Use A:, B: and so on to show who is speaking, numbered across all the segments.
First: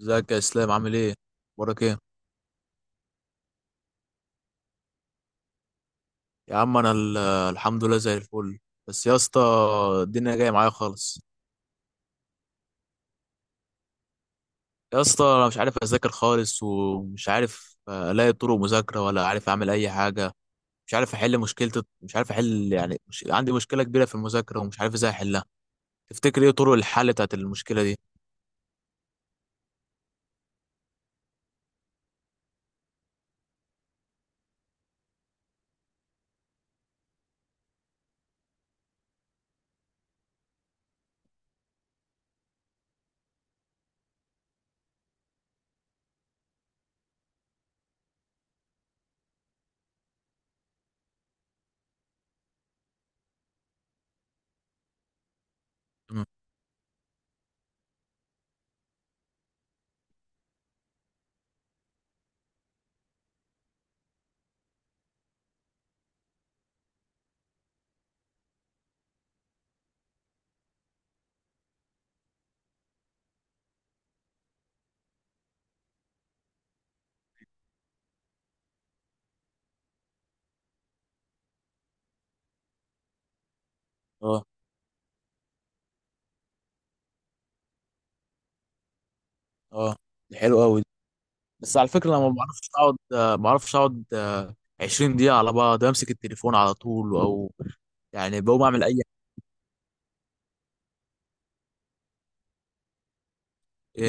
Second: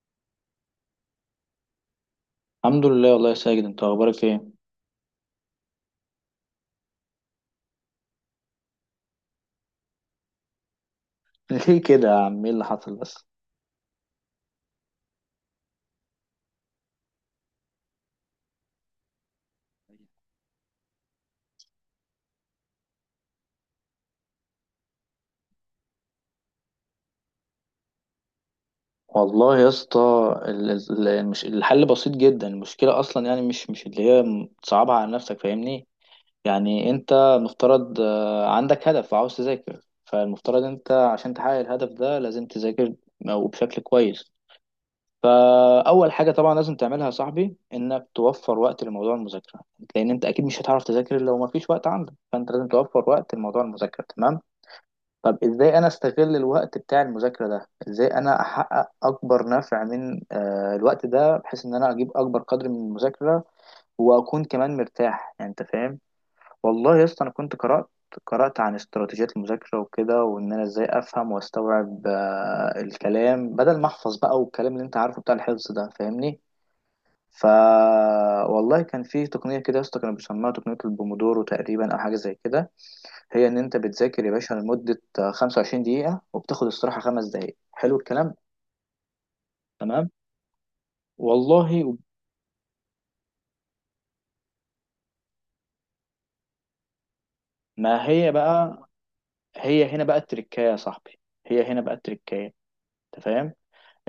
A: ازيك يا اسلام؟ عامل ايه؟ اخبارك ايه؟
B: الحمد لله والله يا ساجد انت اخبارك ايه؟
A: يا عم انا الحمد لله زي الفل. بس يا اسطى الدنيا جايه معايا خالص.
B: ليه كده يا عم؟ ايه اللي حصل بس؟
A: يا اسطى انا مش عارف اذاكر خالص ومش عارف الاقي طرق مذاكره ولا عارف اعمل اي حاجه. مش عارف احل مشكله. مش عارف احل، يعني مش، عندي مشكله كبيره في المذاكره ومش عارف ازاي احلها. تفتكر ايه طرق الحل بتاعت المشكله دي؟
B: والله يا اسطى، الحل بسيط جدا. المشكله اصلا يعني مش اللي هي تصعبها على نفسك، فاهمني؟ يعني انت مفترض، عندك هدف وعاوز تذاكر، فالمفترض انت عشان تحقق الهدف ده لازم تذاكر وبشكل كويس. فاول حاجه طبعا لازم تعملها يا صاحبي انك توفر وقت لموضوع المذاكره، لان انت اكيد مش هتعرف تذاكر لو ما فيش وقت عندك، فانت لازم توفر وقت لموضوع المذاكره، تمام؟ طب ازاي انا
A: مم.
B: استغل الوقت بتاع المذاكرة ده؟ ازاي انا احقق اكبر نفع من الوقت ده بحيث ان انا اجيب اكبر قدر من المذاكرة واكون كمان مرتاح، يعني انت فاهم. والله يا اسطى انا كنت قرأت عن استراتيجيات المذاكرة وكده، وان انا ازاي افهم واستوعب الكلام بدل ما احفظ بقى، والكلام اللي انت عارفه بتاع الحفظ ده، فاهمني؟ ف والله كان في تقنية كده يا اسطى كانوا بيسموها تقنية البومودورو تقريبا، او حاجة زي كده. هي ان انت بتذاكر يا
A: اه،
B: باشا لمدة 25 دقيقة وبتاخد استراحة خمس دقايق، حلو الكلام؟
A: اه،
B: تمام.
A: دي حلوه قوي. بس
B: والله
A: على فكره انا ما بعرفش اقعد 20 دقيقه على بعض، امسك التليفون على طول، او
B: ما هي
A: يعني بقوم
B: بقى،
A: اعمل
B: هي هنا بقى التركاية يا صاحبي، هي هنا بقى التركاية، انت فاهم؟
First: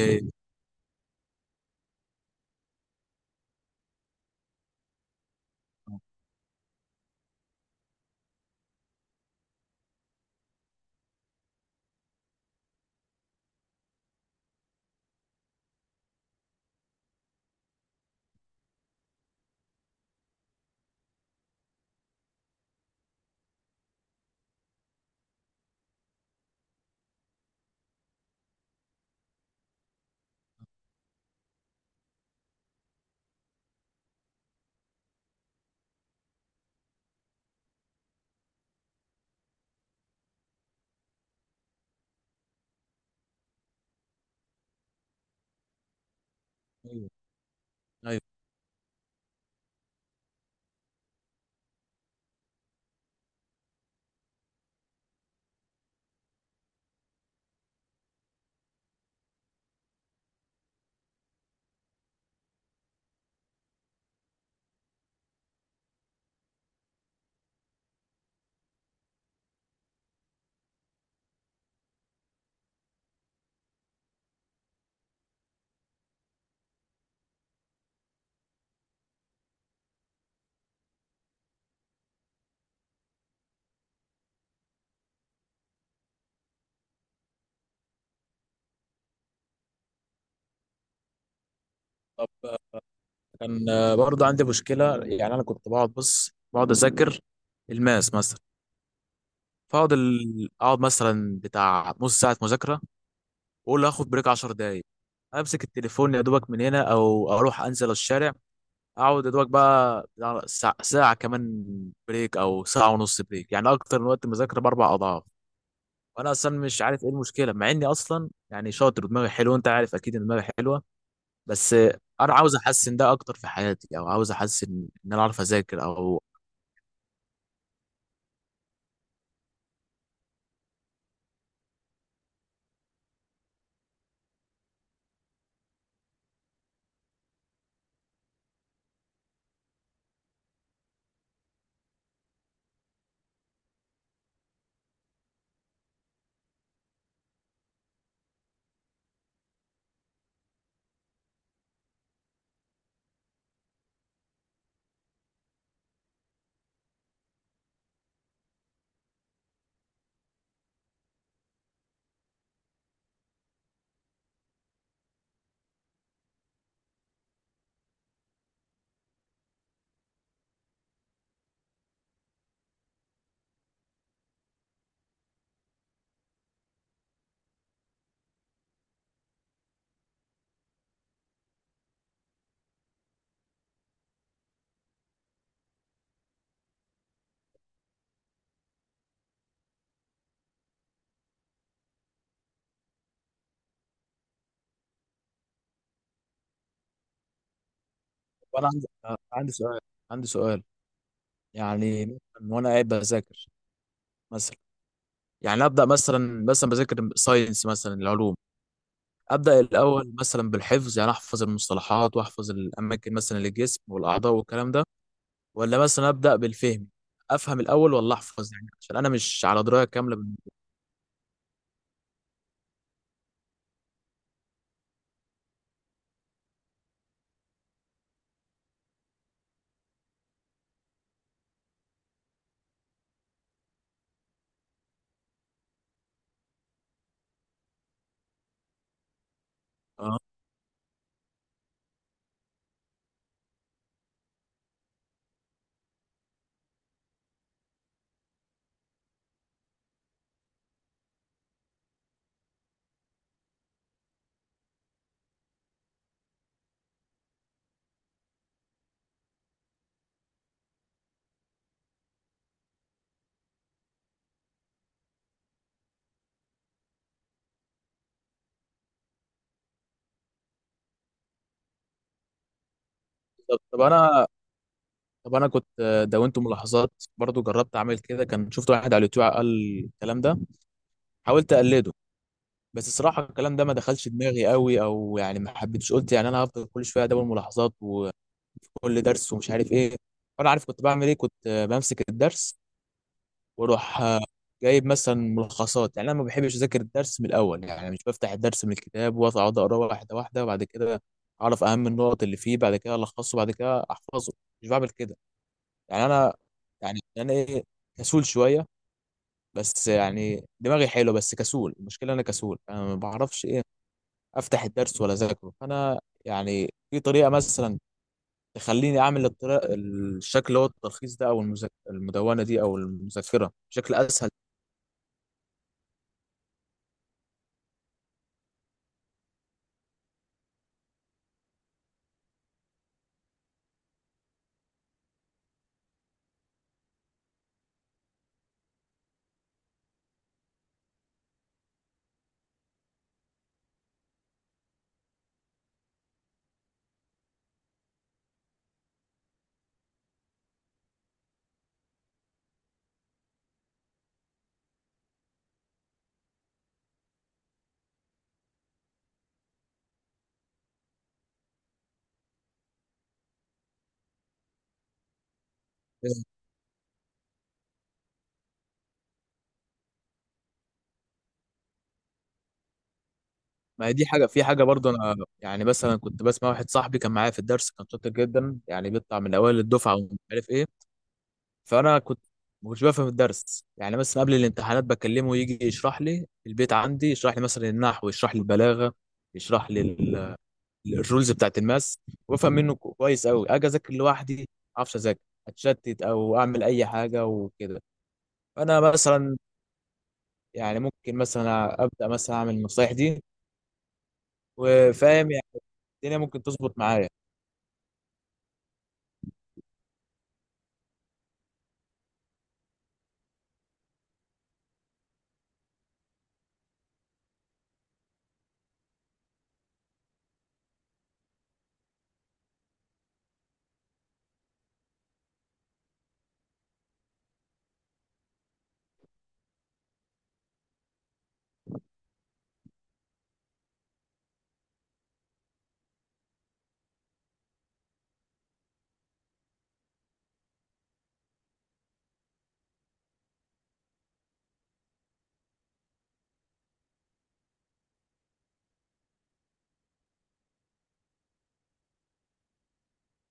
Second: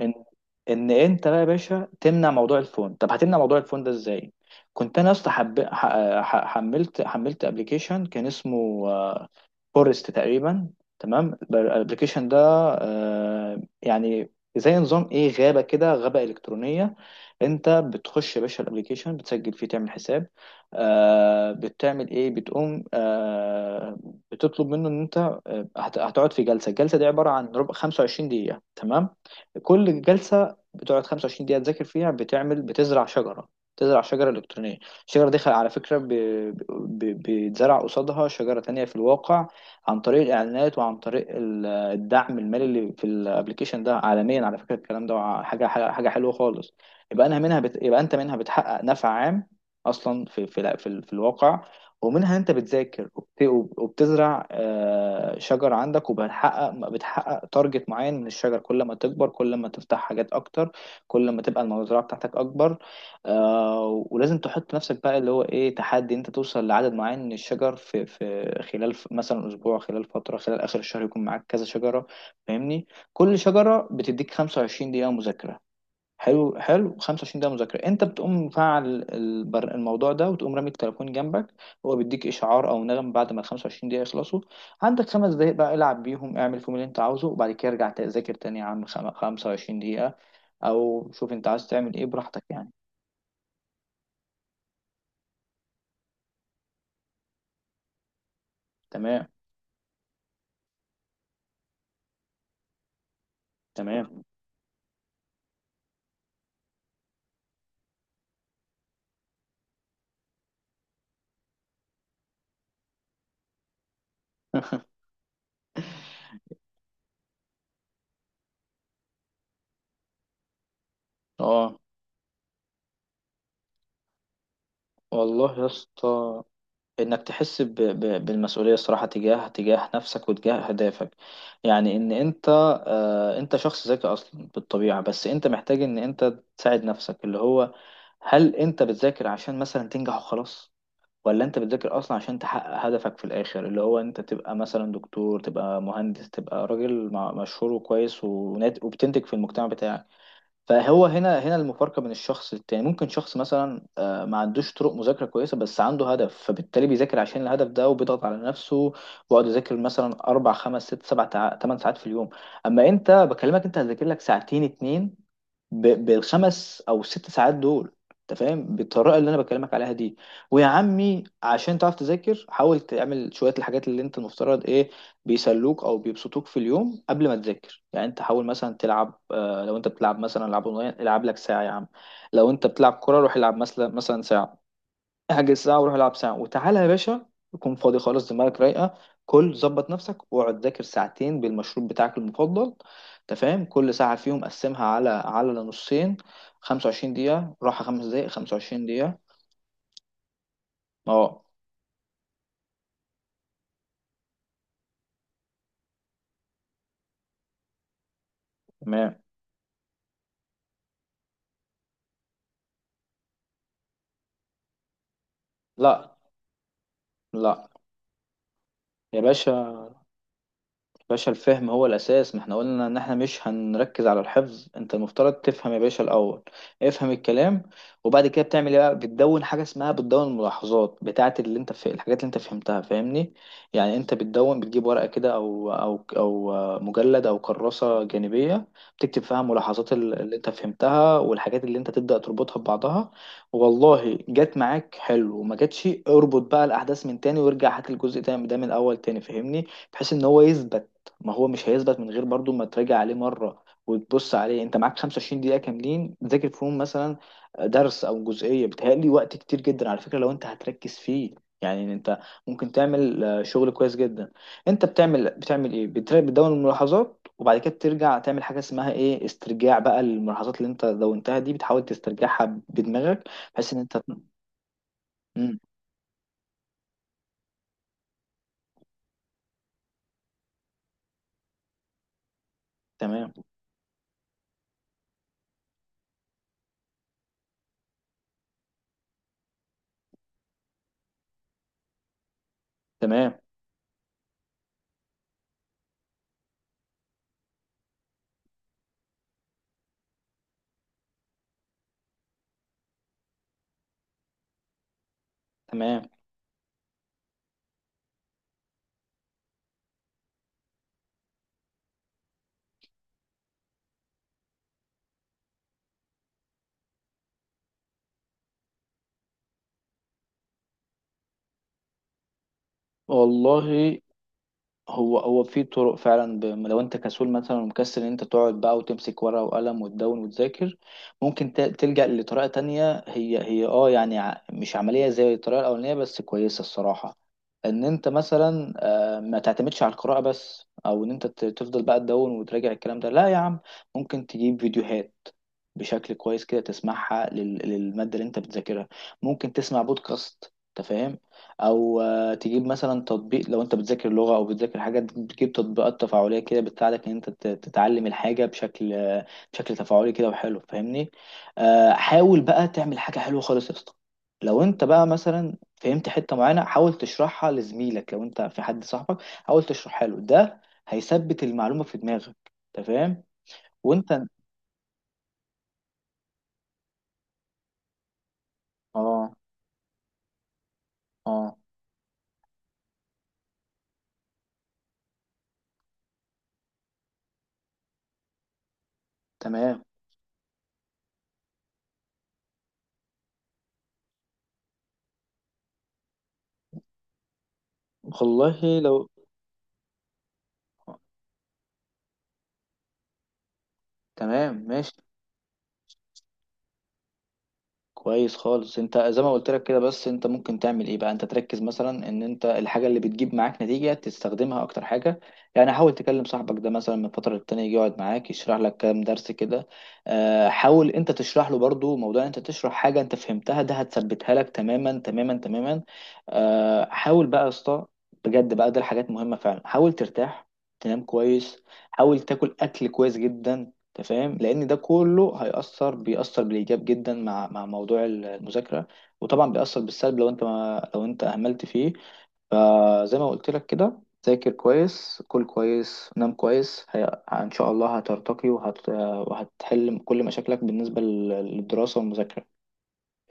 B: ان ان انت بقى يا باشا تمنع موضوع الفون. طب هتمنع موضوع الفون ده ازاي؟ كنت انا اصلا حملت ابلكيشن كان اسمه فورست تقريبا. تمام، الابلكيشن ده يعني زي نظام ايه، غابه كده، غابه الكترونيه. انت بتخش يا باشا الابلكيشن، بتسجل فيه، تعمل حساب. بتعمل ايه، بتقوم بتطلب منه ان انت هتقعد في جلسه، الجلسه دي عباره عن ربع 25 دقيقه، تمام؟ كل جلسه بتقعد 25 دقيقه تذاكر فيها، بتزرع شجره، تزرع شجره الكترونيه. الشجره دي على فكره، بيتزرع قصادها شجره تانية في الواقع عن طريق الاعلانات وعن طريق الدعم المالي اللي في الابلكيشن ده عالميا. على فكره الكلام ده حاجه حاجه حاجة حلوه خالص.
A: ايوه،
B: يبقى انت
A: ايوه.
B: منها بتحقق نفع عام اصلا في في الواقع، ومنها وبتزرع شجر عندك، بتحقق تارجت معين من الشجر. كل ما تكبر كل ما تفتح حاجات اكتر، كل ما تبقى المزرعه بتاعتك اكبر. ولازم تحط نفسك بقى اللي هو ايه، تحدي، انت توصل لعدد معين من الشجر في في خلال مثلا اسبوع، خلال فتره، خلال اخر الشهر يكون معاك كذا شجره، فاهمني؟ كل شجره بتديك 25 دقيقه مذاكره. حلو، حلو. 25 دقيقه مذاكره، انت بتقوم مفعل الموضوع ده وتقوم رامي التليفون جنبك. هو بيديك اشعار او نغم بعد ما ال 25 دقيقه يخلصوا، عندك خمس دقايق بقى العب بيهم، اعمل فيهم اللي انت عاوزه، وبعد كده ارجع تذاكر تاني يا عم، 25 دقيقه، او شوف انت عايز تعمل ايه
A: طب
B: براحتك يعني.
A: كان برضه عندي مشكله، يعني انا كنت بقعد بص بقعد اذاكر الماس مثلا،
B: تمام.
A: فاقعد اقعد مثلا بتاع نص ساعه مذاكره، واقول هاخد
B: تمام.
A: بريك 10 دقائق، امسك التليفون يا دوبك من هنا او اروح انزل الشارع، اقعد يا دوبك بقى بتاع ساعه ساعة كمان بريك، او ساعه ونص بريك، يعني اكتر من وقت المذاكره باربع اضعاف. وانا اصلا مش عارف ايه المشكله، مع اني اصلا يعني شاطر ودماغي حلوه، انت عارف اكيد ان دماغي حلوه. بس
B: اه.
A: انا عاوز احسن ده اكتر في حياتي، او عاوز احسن ان انا اعرف
B: والله يا
A: اذاكر او.
B: اسطى، انك تحس بالمسؤوليه الصراحه تجاه نفسك وتجاه اهدافك، يعني ان انت انت شخص ذكي اصلا بالطبيعه، بس انت محتاج ان انت تساعد نفسك. اللي هو هل انت بتذاكر عشان مثلا تنجح وخلاص، ولا انت بتذاكر اصلا عشان تحقق هدفك في الاخر، اللي هو انت تبقى مثلا دكتور، تبقى مهندس، تبقى راجل مشهور وكويس وبتنتج في المجتمع بتاعك. فهو هنا المفارقة بين الشخص للتاني. ممكن شخص مثلا ما عندوش طرق مذاكرة كويسة، بس عنده هدف، فبالتالي بيذاكر عشان الهدف ده وبيضغط على نفسه، ويقعد يذاكر مثلا أربع خمس ست سبع تمن ساعات في اليوم. أما أنت بكلمك، أنت هتذاكر لك ساعتين اتنين بالخمس او ست ساعات دول، انت فاهم؟ بالطريقه اللي انا بكلمك عليها دي، ويا عمي عشان تعرف تذاكر حاول تعمل شويه الحاجات اللي انت المفترض ايه، بيسلوك او بيبسطوك في اليوم قبل ما تذاكر. يعني انت حاول مثلا تلعب، لو انت بتلعب مثلا العاب اونلاين، العب لك ساعه يا عم. لو انت بتلعب كوره، روح العب مثلا ساعه، احجز ساعة وروح العب ساعة وتعالى يا باشا، يكون فاضي خالص دماغك رايقة. كل ظبط نفسك واقعد ذاكر ساعتين بالمشروب بتاعك المفضل، انت فاهم؟ كل ساعة فيهم قسمها على نصين، 25 دقيقة راحة خمس دقايق
A: وانا
B: 25 دقيقة.
A: عندي سؤال. عندي سؤال.
B: اه.
A: يعني مثلا وانا قاعد بذاكر مثلا. يعني ابدا مثلا بذاكر ساينس مثلا، العلوم.
B: تمام.
A: ابدا الاول مثلا بالحفظ، يعني احفظ المصطلحات واحفظ الاماكن مثلا للجسم والاعضاء والكلام ده، ولا مثلا
B: لا
A: ابدا بالفهم؟ افهم
B: لا
A: الاول ولا احفظ؟ يعني عشان انا
B: يا
A: مش على
B: باشا،
A: درايه كامله بال-.
B: باشا الفهم هو الأساس. ما احنا قلنا إن احنا مش هنركز على الحفظ، انت المفترض تفهم يا باشا الأول، افهم الكلام، وبعد كده بتعمل ايه بقى، بتدون حاجة اسمها، بتدون الملاحظات بتاعة اللي انت في الحاجات اللي انت فهمتها، فاهمني؟ يعني انت بتدون، بتجيب ورقة كده أو أو أو مجلد أو كراسة جانبية، بتكتب فيها ملاحظات
A: اه.
B: اللي انت فهمتها والحاجات اللي انت تبدأ تربطها ببعضها. والله جت معاك حلو، وما جاتش اربط بقى الأحداث من تاني وارجع هات الجزء ده من الأول تاني، فاهمني؟ بحيث ان هو يثبت، ما هو مش هيثبت من غير برضو ما تراجع عليه مرة وتبص عليه. انت معاك 25 دقيقة كاملين تذاكر فيهم مثلا درس او جزئية، بتهيألي وقت كتير جدا على فكرة لو انت هتركز فيه. يعني انت ممكن تعمل شغل كويس جدا. انت بتعمل ايه، بتدون الملاحظات، وبعد كده بترجع تعمل حاجة اسمها ايه، استرجاع بقى الملاحظات اللي انت دونتها دي، بتحاول تسترجعها بدماغك،
A: طب
B: بحيث ان
A: طب
B: انت
A: انا طب انا
B: مم.
A: كنت دونت ملاحظات برضو، جربت اعمل كده، كان شفت واحد على اليوتيوب قال الكلام ده، حاولت اقلده، بس الصراحه
B: تمام.
A: الكلام ده ما دخلش دماغي قوي، او يعني ما حبيتش، قلت يعني انا هفضل كل شويه ادون ملاحظات وكل درس ومش عارف ايه. وانا عارف كنت بعمل ايه، كنت بمسك الدرس،
B: تمام.
A: واروح جايب مثلا ملخصات، يعني انا ما بحبش اذاكر الدرس من الاول، يعني مش بفتح الدرس من الكتاب واقعد اقراه واحده واحده وبعد كده اعرف اهم النقط اللي فيه، بعد كده الخصه، بعد كده احفظه. مش بعمل كده.
B: تمام.
A: يعني انا يعني انا ايه؟ كسول شويه. بس يعني دماغي حلو بس كسول، المشكله انا كسول، انا ما بعرفش ايه افتح الدرس ولا اذاكره. فانا يعني في طريقه مثلا تخليني اعمل الطريقه، الشكل اللي هو التلخيص ده، او المدونه دي، او المذكره بشكل
B: والله
A: اسهل؟
B: هو في طرق فعلا، لو انت كسول مثلا ومكسل ان انت تقعد بقى وتمسك ورقة وقلم وتدون وتذاكر، ممكن تلجأ لطريقة تانية، هي اه يعني مش عملية زي الطريقة الأولانية بس كويسة الصراحة. ان انت مثلا ما تعتمدش على القراءة بس، او ان انت تفضل بقى تدون وتراجع الكلام ده. لا يا عم، ممكن تجيب فيديوهات بشكل كويس كده تسمعها للمادة اللي انت بتذاكرها، ممكن تسمع بودكاست، انت فاهم، او تجيب مثلا تطبيق، لو انت بتذاكر لغة او بتذاكر حاجة تجيب تطبيقات تفاعلية كده بتساعدك ان انت تتعلم الحاجة بشكل تفاعلي كده وحلو، فاهمني؟ حاول بقى تعمل حاجة حلوة خالص يا اسطى، لو انت بقى مثلا فهمت حتة معينة حاول تشرحها لزميلك، لو انت في حد صاحبك حاول تشرحها له، ده هيثبت المعلومة في دماغك، انت فاهم؟
A: ما هي دي
B: وانت.
A: حاجه. في حاجه برضه انا يعني مثلا كنت بسمع واحد صاحبي كان معايا في الدرس، كان شاطر جدا، يعني بيطلع
B: اه.
A: من اوائل الدفعه ومش عارف ايه.
B: اه.
A: فانا كنت ما كنتش بفهم الدرس، يعني مثلا قبل الامتحانات بكلمه يجي يشرح لي البيت عندي، يشرح لي مثلا النحو، يشرح لي البلاغه، يشرح لي
B: تمام.
A: الرولز بتاعت الماس، وافهم منه كويس قوي، اجي اذاكر لوحدي ما اعرفش اذاكر، اتشتت او اعمل اي حاجه وكده. فانا
B: والله لو،
A: مثلا يعني
B: آه،
A: ممكن مثلا ابدا مثلا اعمل النصايح دي،
B: تمام ماشي.
A: وفاهم يعني الدنيا ممكن تظبط معايا.
B: كويس خالص انت زي ما قلت لك كده، بس انت ممكن تعمل ايه بقى، انت تركز مثلا ان انت الحاجه اللي بتجيب معاك نتيجه تستخدمها اكتر حاجه. يعني حاول تكلم صاحبك ده مثلا من فتره للتانيه يجي يقعد معاك يشرح لك كام درس كده. اه، حاول انت تشرح له برضو، موضوع ان انت تشرح حاجه انت فهمتها ده هتثبتها لك تماما تماما تماما. اه، حاول بقى يا اسطى بجد بقى، ده الحاجات مهمه فعلا. حاول ترتاح، تنام كويس، حاول تاكل اكل كويس جدا، انت فاهم؟ لان ده كله هيأثر، بيأثر بالإيجاب جدا مع موضوع المذاكرة، وطبعا بيأثر بالسلب لو انت ما لو انت أهملت فيه. فزي ما قلت لك كده، ذاكر كويس، كل كويس، نام كويس. ان شاء الله هترتقي وهتحل كل مشاكلك بالنسبة للدراسة والمذاكرة،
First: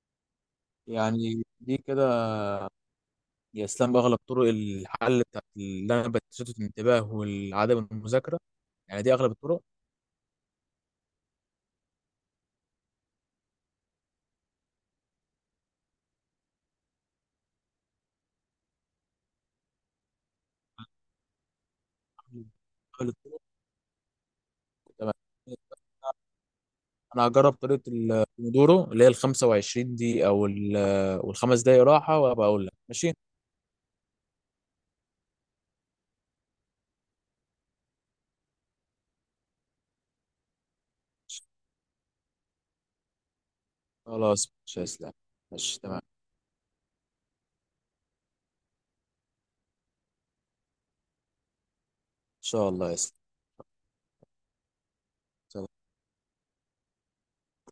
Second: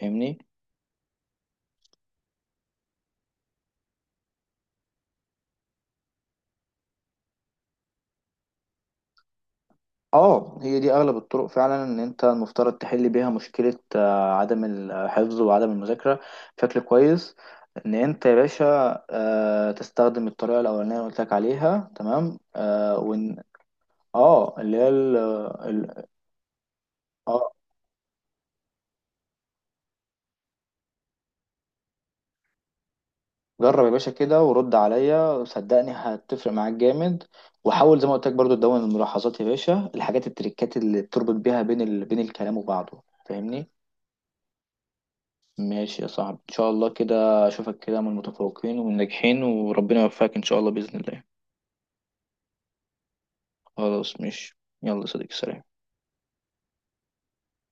B: فاهمني؟
A: يعني دي كده يا اسلام اغلب طرق الحل بتاعت اللي انا بتشتت الانتباه والعدم المذاكره؟ يعني دي اغلب الطرق؟
B: اه، هي دي اغلب الطرق فعلا ان انت المفترض تحل بيها مشكلة عدم الحفظ وعدم المذاكرة بشكل كويس. ان انت يا باشا تستخدم الطريقة الاولانية اللي قلت لك عليها، تمام؟
A: الاتنين؟
B: وان، اه، اللي هي
A: تمام.
B: ال-
A: انا
B: اه.
A: هجرب طريقه البومودورو اللي هي ال 25 دي، او ال-، والخمس دقايق راحه، وابقى اقول لك ماشي.
B: جرب يا باشا كده ورد عليا، صدقني هتفرق معاك جامد. وحاول زي ما قلت لك برضو تدون الملاحظات يا باشا، الحاجات التريكات اللي بتربط بيها بين بين الكلام وبعضه، فاهمني؟
A: خلاص، مش هيسلم. ماشي، تمام.
B: ماشي
A: ان
B: يا صاحبي، ان شاء الله كده اشوفك كده من المتفوقين والناجحين، وربنا يوفقك ان شاء الله باذن الله.
A: شاء الله يسلم.
B: خلاص ماشي، يلا يا صديقي، سلام.
A: سلام.